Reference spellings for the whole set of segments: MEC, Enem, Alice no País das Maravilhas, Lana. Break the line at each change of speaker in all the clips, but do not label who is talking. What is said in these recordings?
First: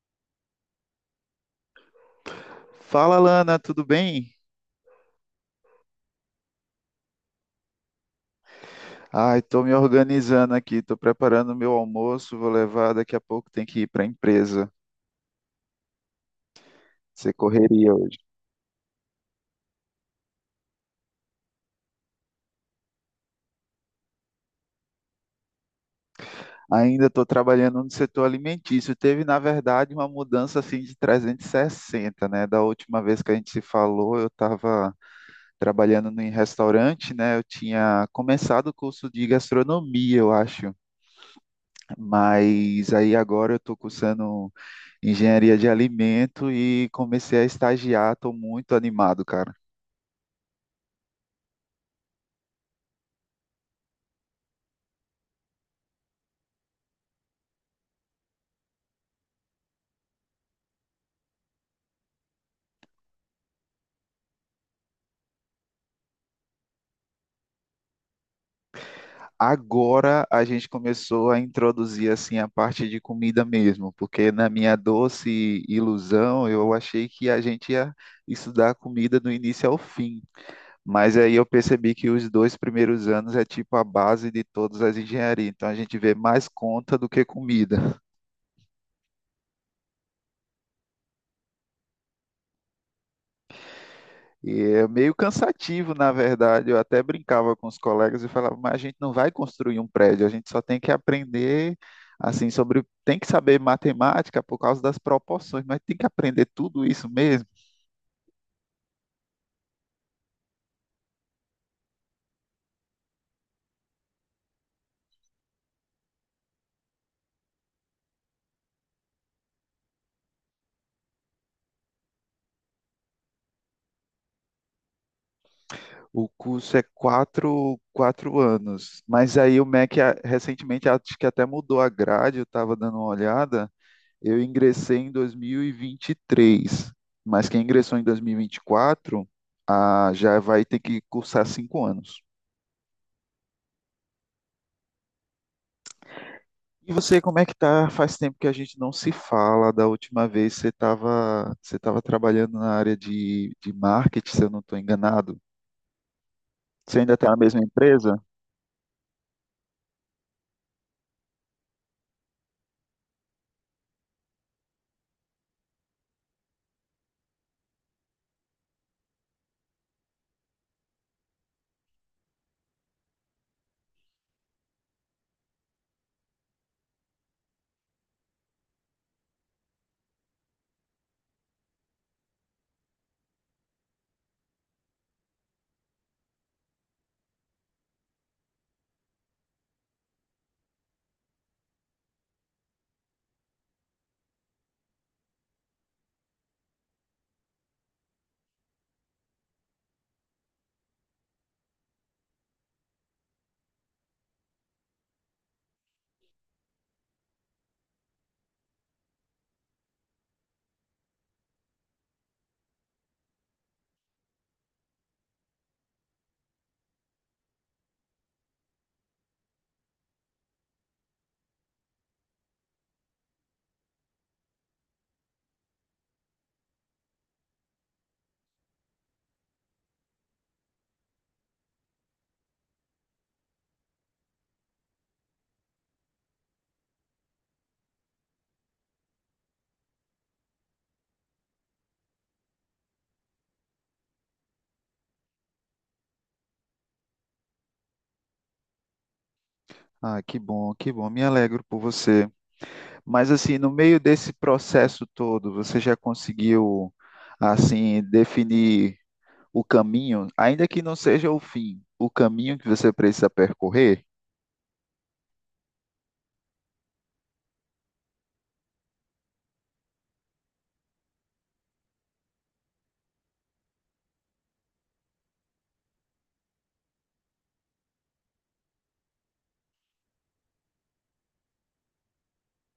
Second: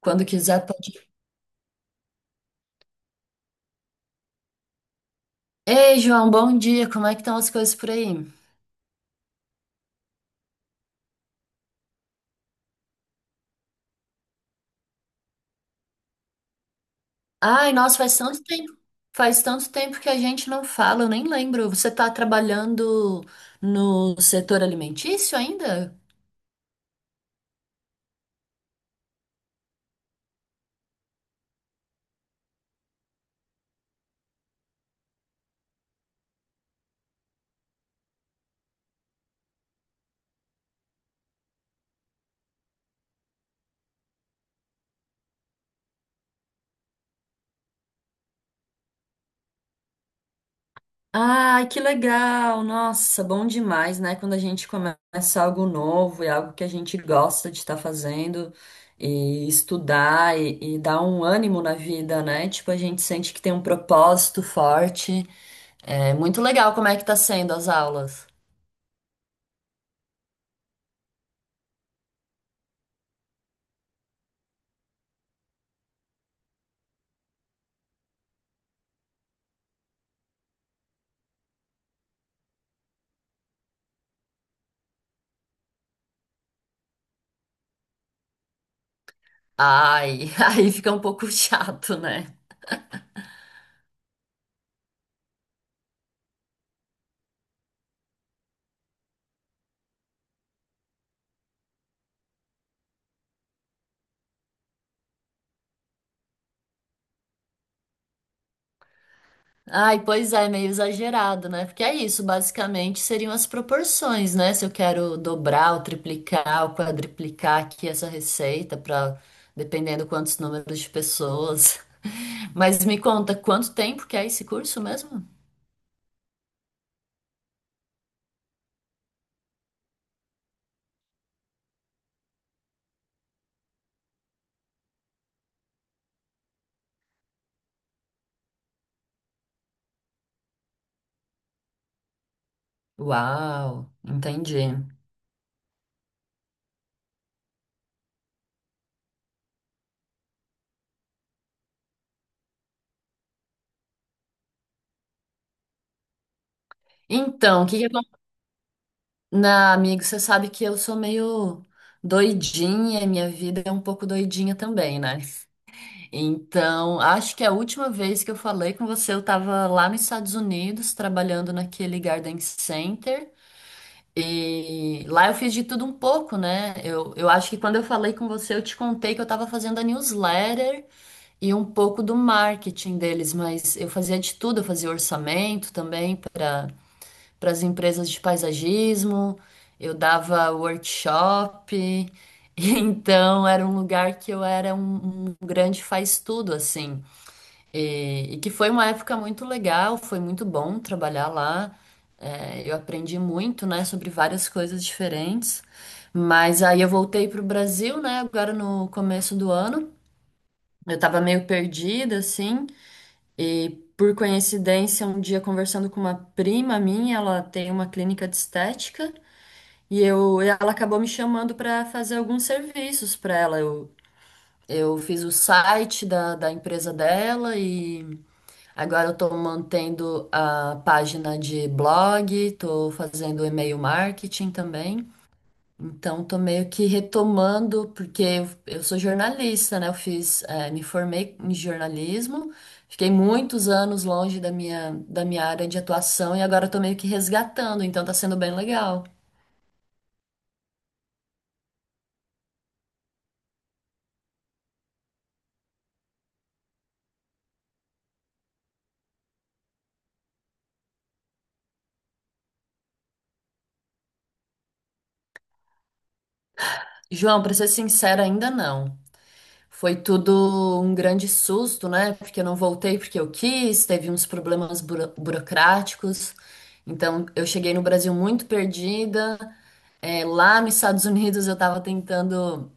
Quando quiser, pode.
Fala, Lana, tudo bem?
Ei, João, bom dia. Como é que estão as coisas por aí?
Ai, tô me organizando aqui, tô preparando meu almoço, vou levar, daqui a pouco tem que ir para a empresa. Você
Ai,
correria
nossa, faz
hoje.
tanto tempo. Faz tanto tempo que a gente não fala, eu nem lembro. Você tá trabalhando no setor alimentício ainda?
Ainda estou trabalhando no setor alimentício. Teve, na verdade, uma mudança assim de 360, né? Da última vez que a gente se falou, eu estava trabalhando em restaurante, né? Eu tinha começado o curso de gastronomia, eu acho, mas aí agora eu estou cursando engenharia de alimento e comecei a estagiar. Estou muito animado, cara.
Ai, que legal! Nossa, bom demais, né? Quando a gente começa algo novo e algo que a gente gosta de estar fazendo e estudar e dar um ânimo na vida, né? Tipo, a gente sente que tem um propósito forte. É muito legal como é que tá sendo as aulas.
Agora a gente começou a introduzir assim a parte de comida mesmo, porque na minha doce ilusão eu achei que a gente ia estudar comida do início ao fim. Mas aí eu percebi que os dois primeiros anos é tipo a base de todas as engenharias. Então a gente vê mais conta do que comida.
Ai, aí fica um pouco chato, né?
E é meio cansativo, na verdade. Eu até brincava com os colegas e falava, mas a gente não vai construir um prédio, a gente só tem que aprender assim sobre, tem que saber matemática por causa das proporções, mas tem que aprender tudo isso mesmo.
Ai, pois é, meio exagerado, né? Porque é isso, basicamente seriam as proporções, né? Se eu quero dobrar ou triplicar ou quadriplicar aqui essa receita para dependendo quantos números de pessoas. Mas me conta, quanto tempo que é esse curso mesmo?
O curso é quatro anos, mas aí o MEC recentemente acho que até mudou a grade, eu estava dando uma olhada. Eu ingressei em 2023, mas quem ingressou em 2024 já vai ter que cursar 5 anos.
Uau, entendi.
E você, como é que tá? Faz tempo que a gente não se fala. Da última vez você tava trabalhando na área de marketing, se eu não estou enganado. Você ainda está na mesma
Então, o que que
empresa?
acontece? Na, amigo, você sabe que eu sou meio doidinha, minha vida é um pouco doidinha também, né? Então, acho que a última vez que eu falei com você, eu estava lá nos Estados Unidos, trabalhando naquele Garden Center. E lá eu fiz de tudo um pouco, né? Eu acho que quando eu falei com você, eu te contei que eu estava fazendo a newsletter e um pouco do marketing deles, mas eu fazia de tudo, eu fazia orçamento também para as empresas de paisagismo, eu dava workshop. Então, era um lugar que eu era um grande faz-tudo, assim. E que foi uma época muito legal, foi muito bom trabalhar lá. É, eu aprendi muito, né, sobre várias coisas diferentes. Mas aí eu voltei pro Brasil, né, agora no começo do ano. Eu estava meio perdida, assim. E por coincidência, um dia conversando com uma prima minha, ela tem uma clínica de estética. E eu, ela acabou me chamando para fazer alguns serviços para ela. Eu fiz o site da empresa dela e agora eu estou mantendo a página de blog, estou fazendo e-mail marketing também. Então, estou meio que retomando, porque eu sou jornalista, né? Eu fiz, me formei em jornalismo, fiquei muitos anos longe da minha área de atuação e agora estou meio que resgatando, então está sendo bem legal.
Ah, que bom, que bom. Me alegro por você. Mas assim, no meio desse processo todo, você já conseguiu assim definir o caminho, ainda que não seja o fim, o caminho que você precisa percorrer?
João, para ser sincera, ainda não. Foi tudo um grande susto, né? Porque eu não voltei porque eu quis, teve uns problemas burocráticos. Então, eu cheguei no Brasil muito perdida. É, lá nos Estados Unidos, eu estava tentando,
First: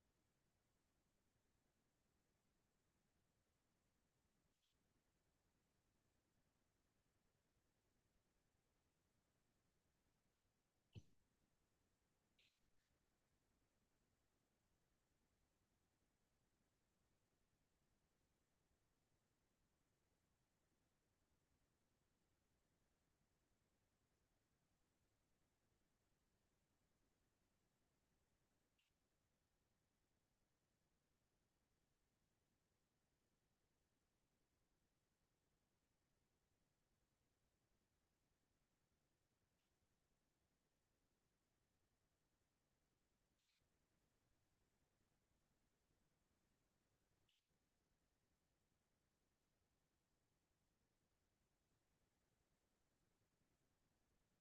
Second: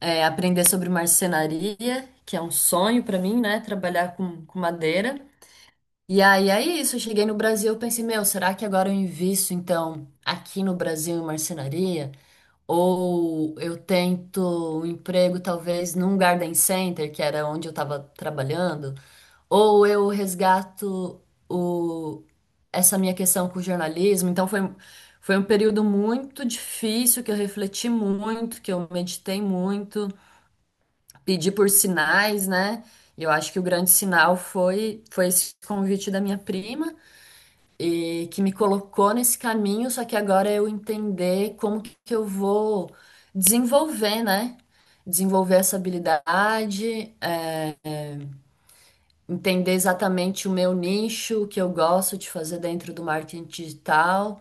é, aprender sobre marcenaria, que é um sonho para mim, né? Trabalhar com madeira. E aí é isso, eu cheguei no Brasil, eu pensei, meu, será que agora eu invisto então aqui no Brasil em marcenaria? Ou eu tento um emprego, talvez, num garden center, que era onde eu estava trabalhando. Ou eu resgato o... essa minha questão com o jornalismo. Então, foi, foi um período muito difícil, que eu refleti muito, que eu meditei muito, pedi por sinais, né? E eu acho que o grande sinal foi, foi esse convite da minha prima e que me colocou nesse caminho, só que agora eu entender como que eu vou desenvolver, né? Desenvolver essa habilidade, entender exatamente o meu nicho, o que eu gosto de fazer dentro do marketing digital.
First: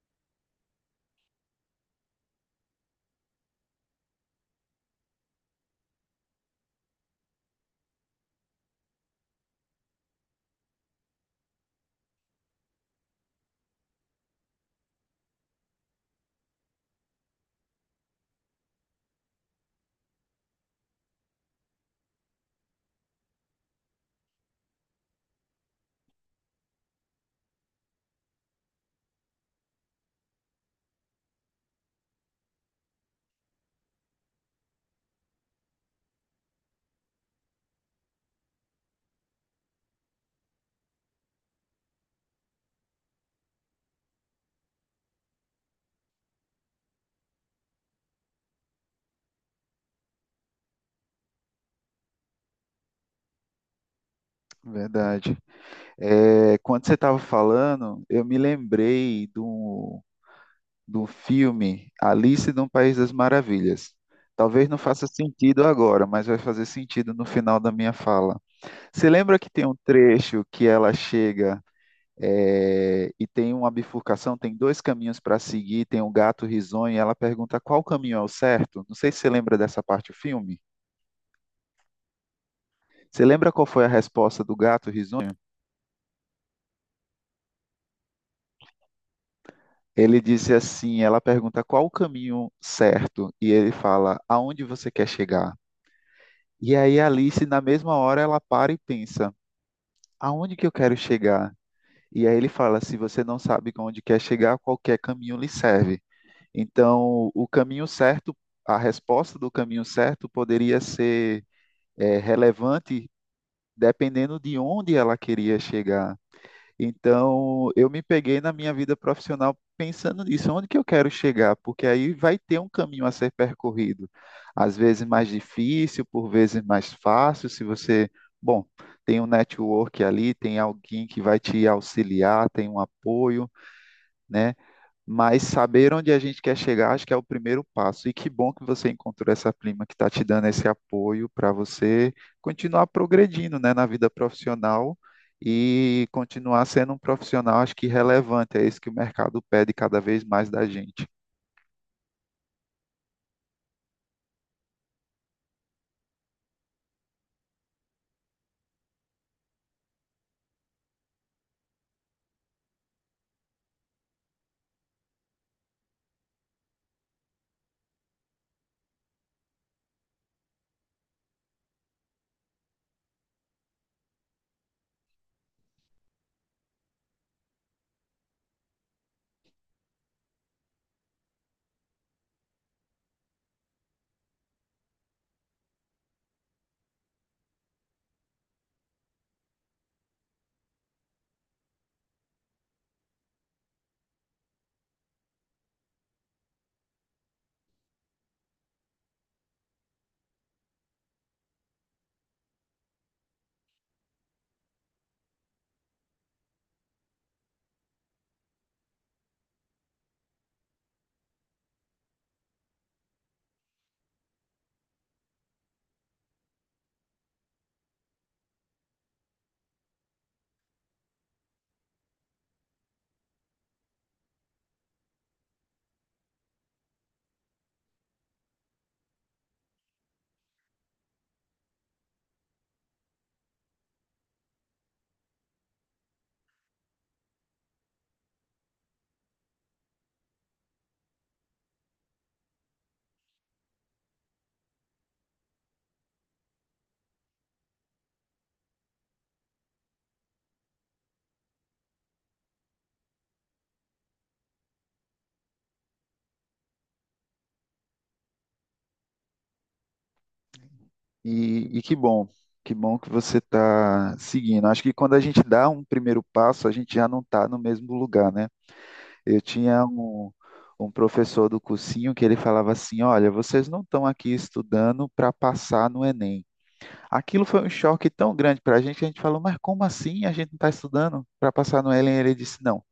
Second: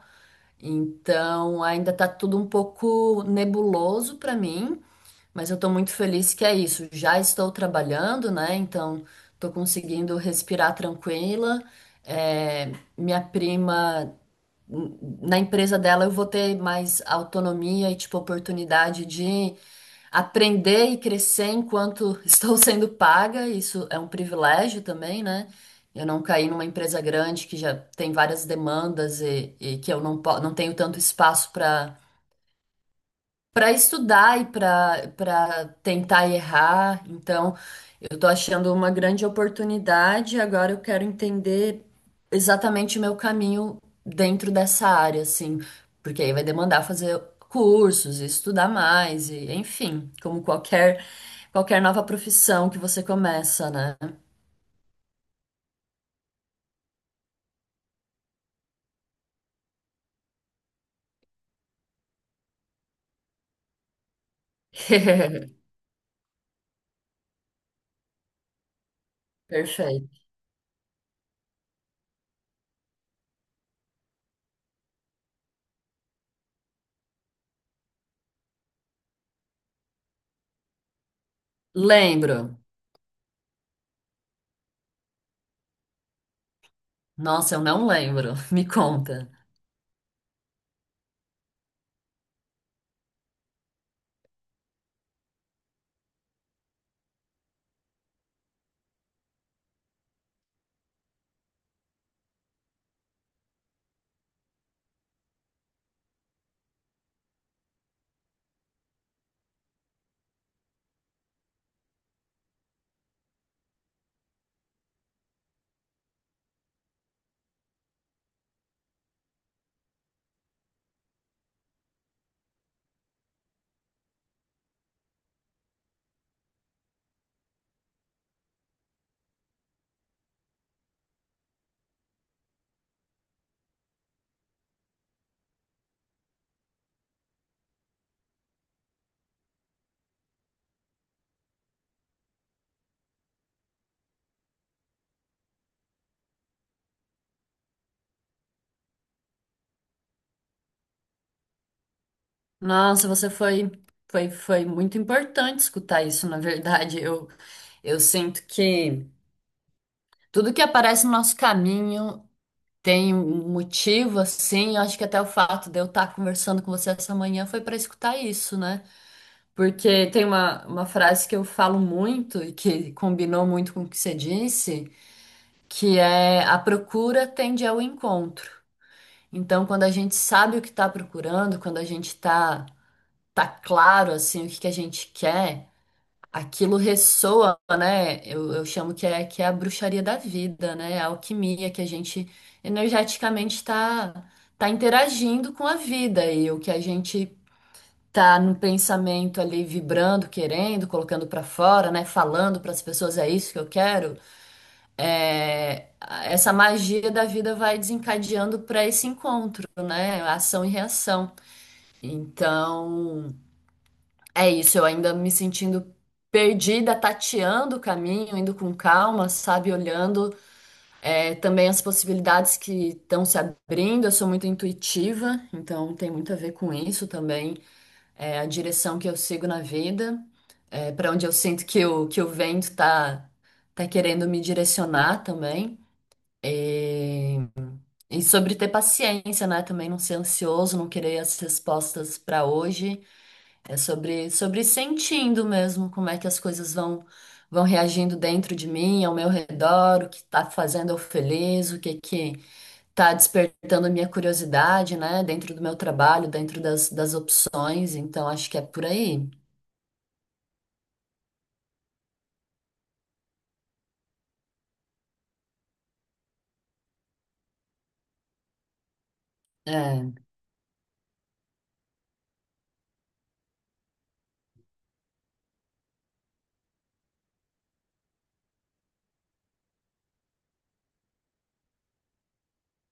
Então, ainda tá tudo um pouco nebuloso para mim, mas eu tô muito feliz que é isso. Já estou trabalhando, né? Então, tô conseguindo respirar tranquila. Eh, Minha prima na empresa dela eu vou ter mais autonomia e tipo oportunidade de aprender e crescer enquanto estou sendo paga. Isso é um privilégio também, né? Eu não caí numa empresa grande que já tem várias demandas e que eu não, não tenho tanto espaço para para estudar e para tentar errar. Então, eu estou achando uma grande oportunidade. Agora eu quero entender exatamente o meu caminho dentro dessa área, assim, porque aí vai demandar fazer cursos, estudar mais e, enfim, como qualquer nova profissão que você começa, né?
Verdade. É, quando você estava falando, eu me lembrei de um do filme Alice no País das Maravilhas. Talvez não faça sentido agora, mas vai fazer sentido no final da minha fala. Você lembra que tem um
Perfeito.
trecho que ela chega e tem uma bifurcação, tem dois caminhos para seguir, tem um gato risonho e ela pergunta qual caminho é o certo? Não sei se você lembra dessa parte do filme.
Lembro.
Você lembra qual foi a resposta do gato risonho?
Nossa, eu não lembro. Me conta.
Ele disse assim, ela pergunta qual o caminho certo e ele fala, aonde você quer chegar? E aí a Alice, na mesma hora, ela para e pensa: aonde que eu quero chegar? E aí ele fala: se você não sabe onde quer chegar, qualquer caminho lhe serve. Então, o caminho certo, a resposta do caminho certo poderia ser relevante dependendo de onde ela queria chegar. Então, eu me peguei na minha vida profissional pensando nisso, onde que eu quero chegar? Porque aí vai ter um caminho a ser percorrido, às vezes mais difícil, por vezes mais fácil, se você, bom, tem um network ali, tem alguém que vai te auxiliar, tem um apoio, né? Mas saber onde a gente quer chegar, acho que é o primeiro passo. E que bom que você encontrou essa prima que está te dando esse apoio para você continuar progredindo, né, na vida profissional e continuar sendo um profissional, acho que relevante. É isso que o mercado pede cada vez mais da gente.
Nossa, você foi, foi, foi muito importante escutar isso, na verdade. Eu sinto que tudo que aparece no nosso caminho tem um motivo, assim. Eu acho que até o fato de eu estar conversando com você essa manhã foi para escutar isso, né? Porque tem uma frase que eu falo muito e que combinou muito com o que você disse, que é a procura tende ao encontro. Então, quando a gente sabe o que está procurando, quando a gente tá, tá claro, assim, o que que a gente quer. Aquilo ressoa, né? Eu chamo que é a bruxaria da vida, né? A alquimia que a gente energeticamente está tá tá interagindo com a vida e o que a gente tá no pensamento ali vibrando, querendo, colocando para fora, né? Falando para as pessoas é isso que eu quero. É, essa magia da vida vai desencadeando para esse encontro, né? Ação e reação. Então é isso, eu ainda me sentindo perdida, tateando o caminho, indo com calma, sabe, olhando é, também as possibilidades que estão se abrindo. Eu sou muito intuitiva, então tem muito a ver com isso também, é, a direção que eu sigo na vida, é, para onde eu sinto que o vento tá, tá querendo me direcionar também. E, e sobre ter paciência, né? Também não ser ansioso, não querer as respostas para hoje. É sobre, sobre sentindo mesmo como é que as coisas vão reagindo dentro de mim, ao meu redor, o que tá fazendo eu feliz, o que que tá despertando a minha curiosidade, né, dentro do meu trabalho, dentro das, das opções, então acho que é por aí.
E que bom, que bom que você está seguindo. Acho que quando a gente dá um primeiro passo, a gente já não está no mesmo lugar, né? Eu tinha
É.
um professor do cursinho que ele falava assim: Olha, vocês não estão aqui estudando para passar no Enem. Aquilo foi um choque tão grande para a gente que a gente falou: Mas como assim a gente não está estudando para passar no Enem? Ele disse: Não,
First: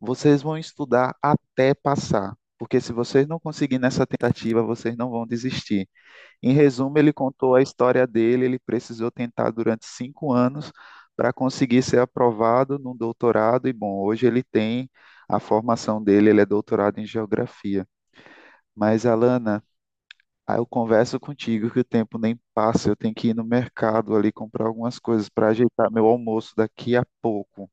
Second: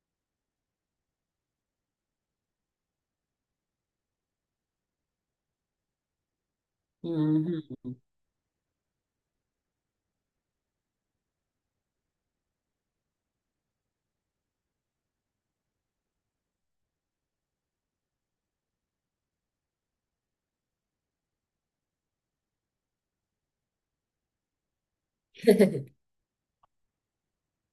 vocês vão estudar até passar, porque se vocês não conseguirem nessa tentativa, vocês não vão desistir. Em resumo, ele contou a
Uhum.
história dele. Ele precisou tentar durante 5 anos para conseguir ser aprovado no doutorado. E bom, hoje ele tem a formação dele, ele é doutorado em geografia. Mas, Alana, aí eu converso contigo que o tempo nem passa. Eu tenho que ir no mercado ali comprar algumas coisas para ajeitar meu almoço daqui a pouco.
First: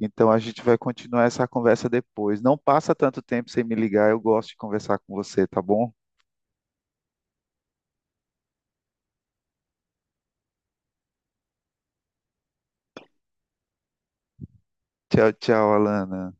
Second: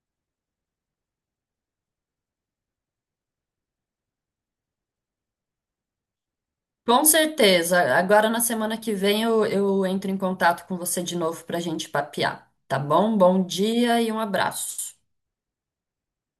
Então a gente vai continuar essa conversa depois. Não passa tanto tempo sem me ligar, eu gosto de conversar com você, tá bom?
Com certeza. Agora na semana que vem eu entro em contato com você de novo para a gente papear, tá bom? Bom dia e um abraço.
Tchau, tchau, Alana.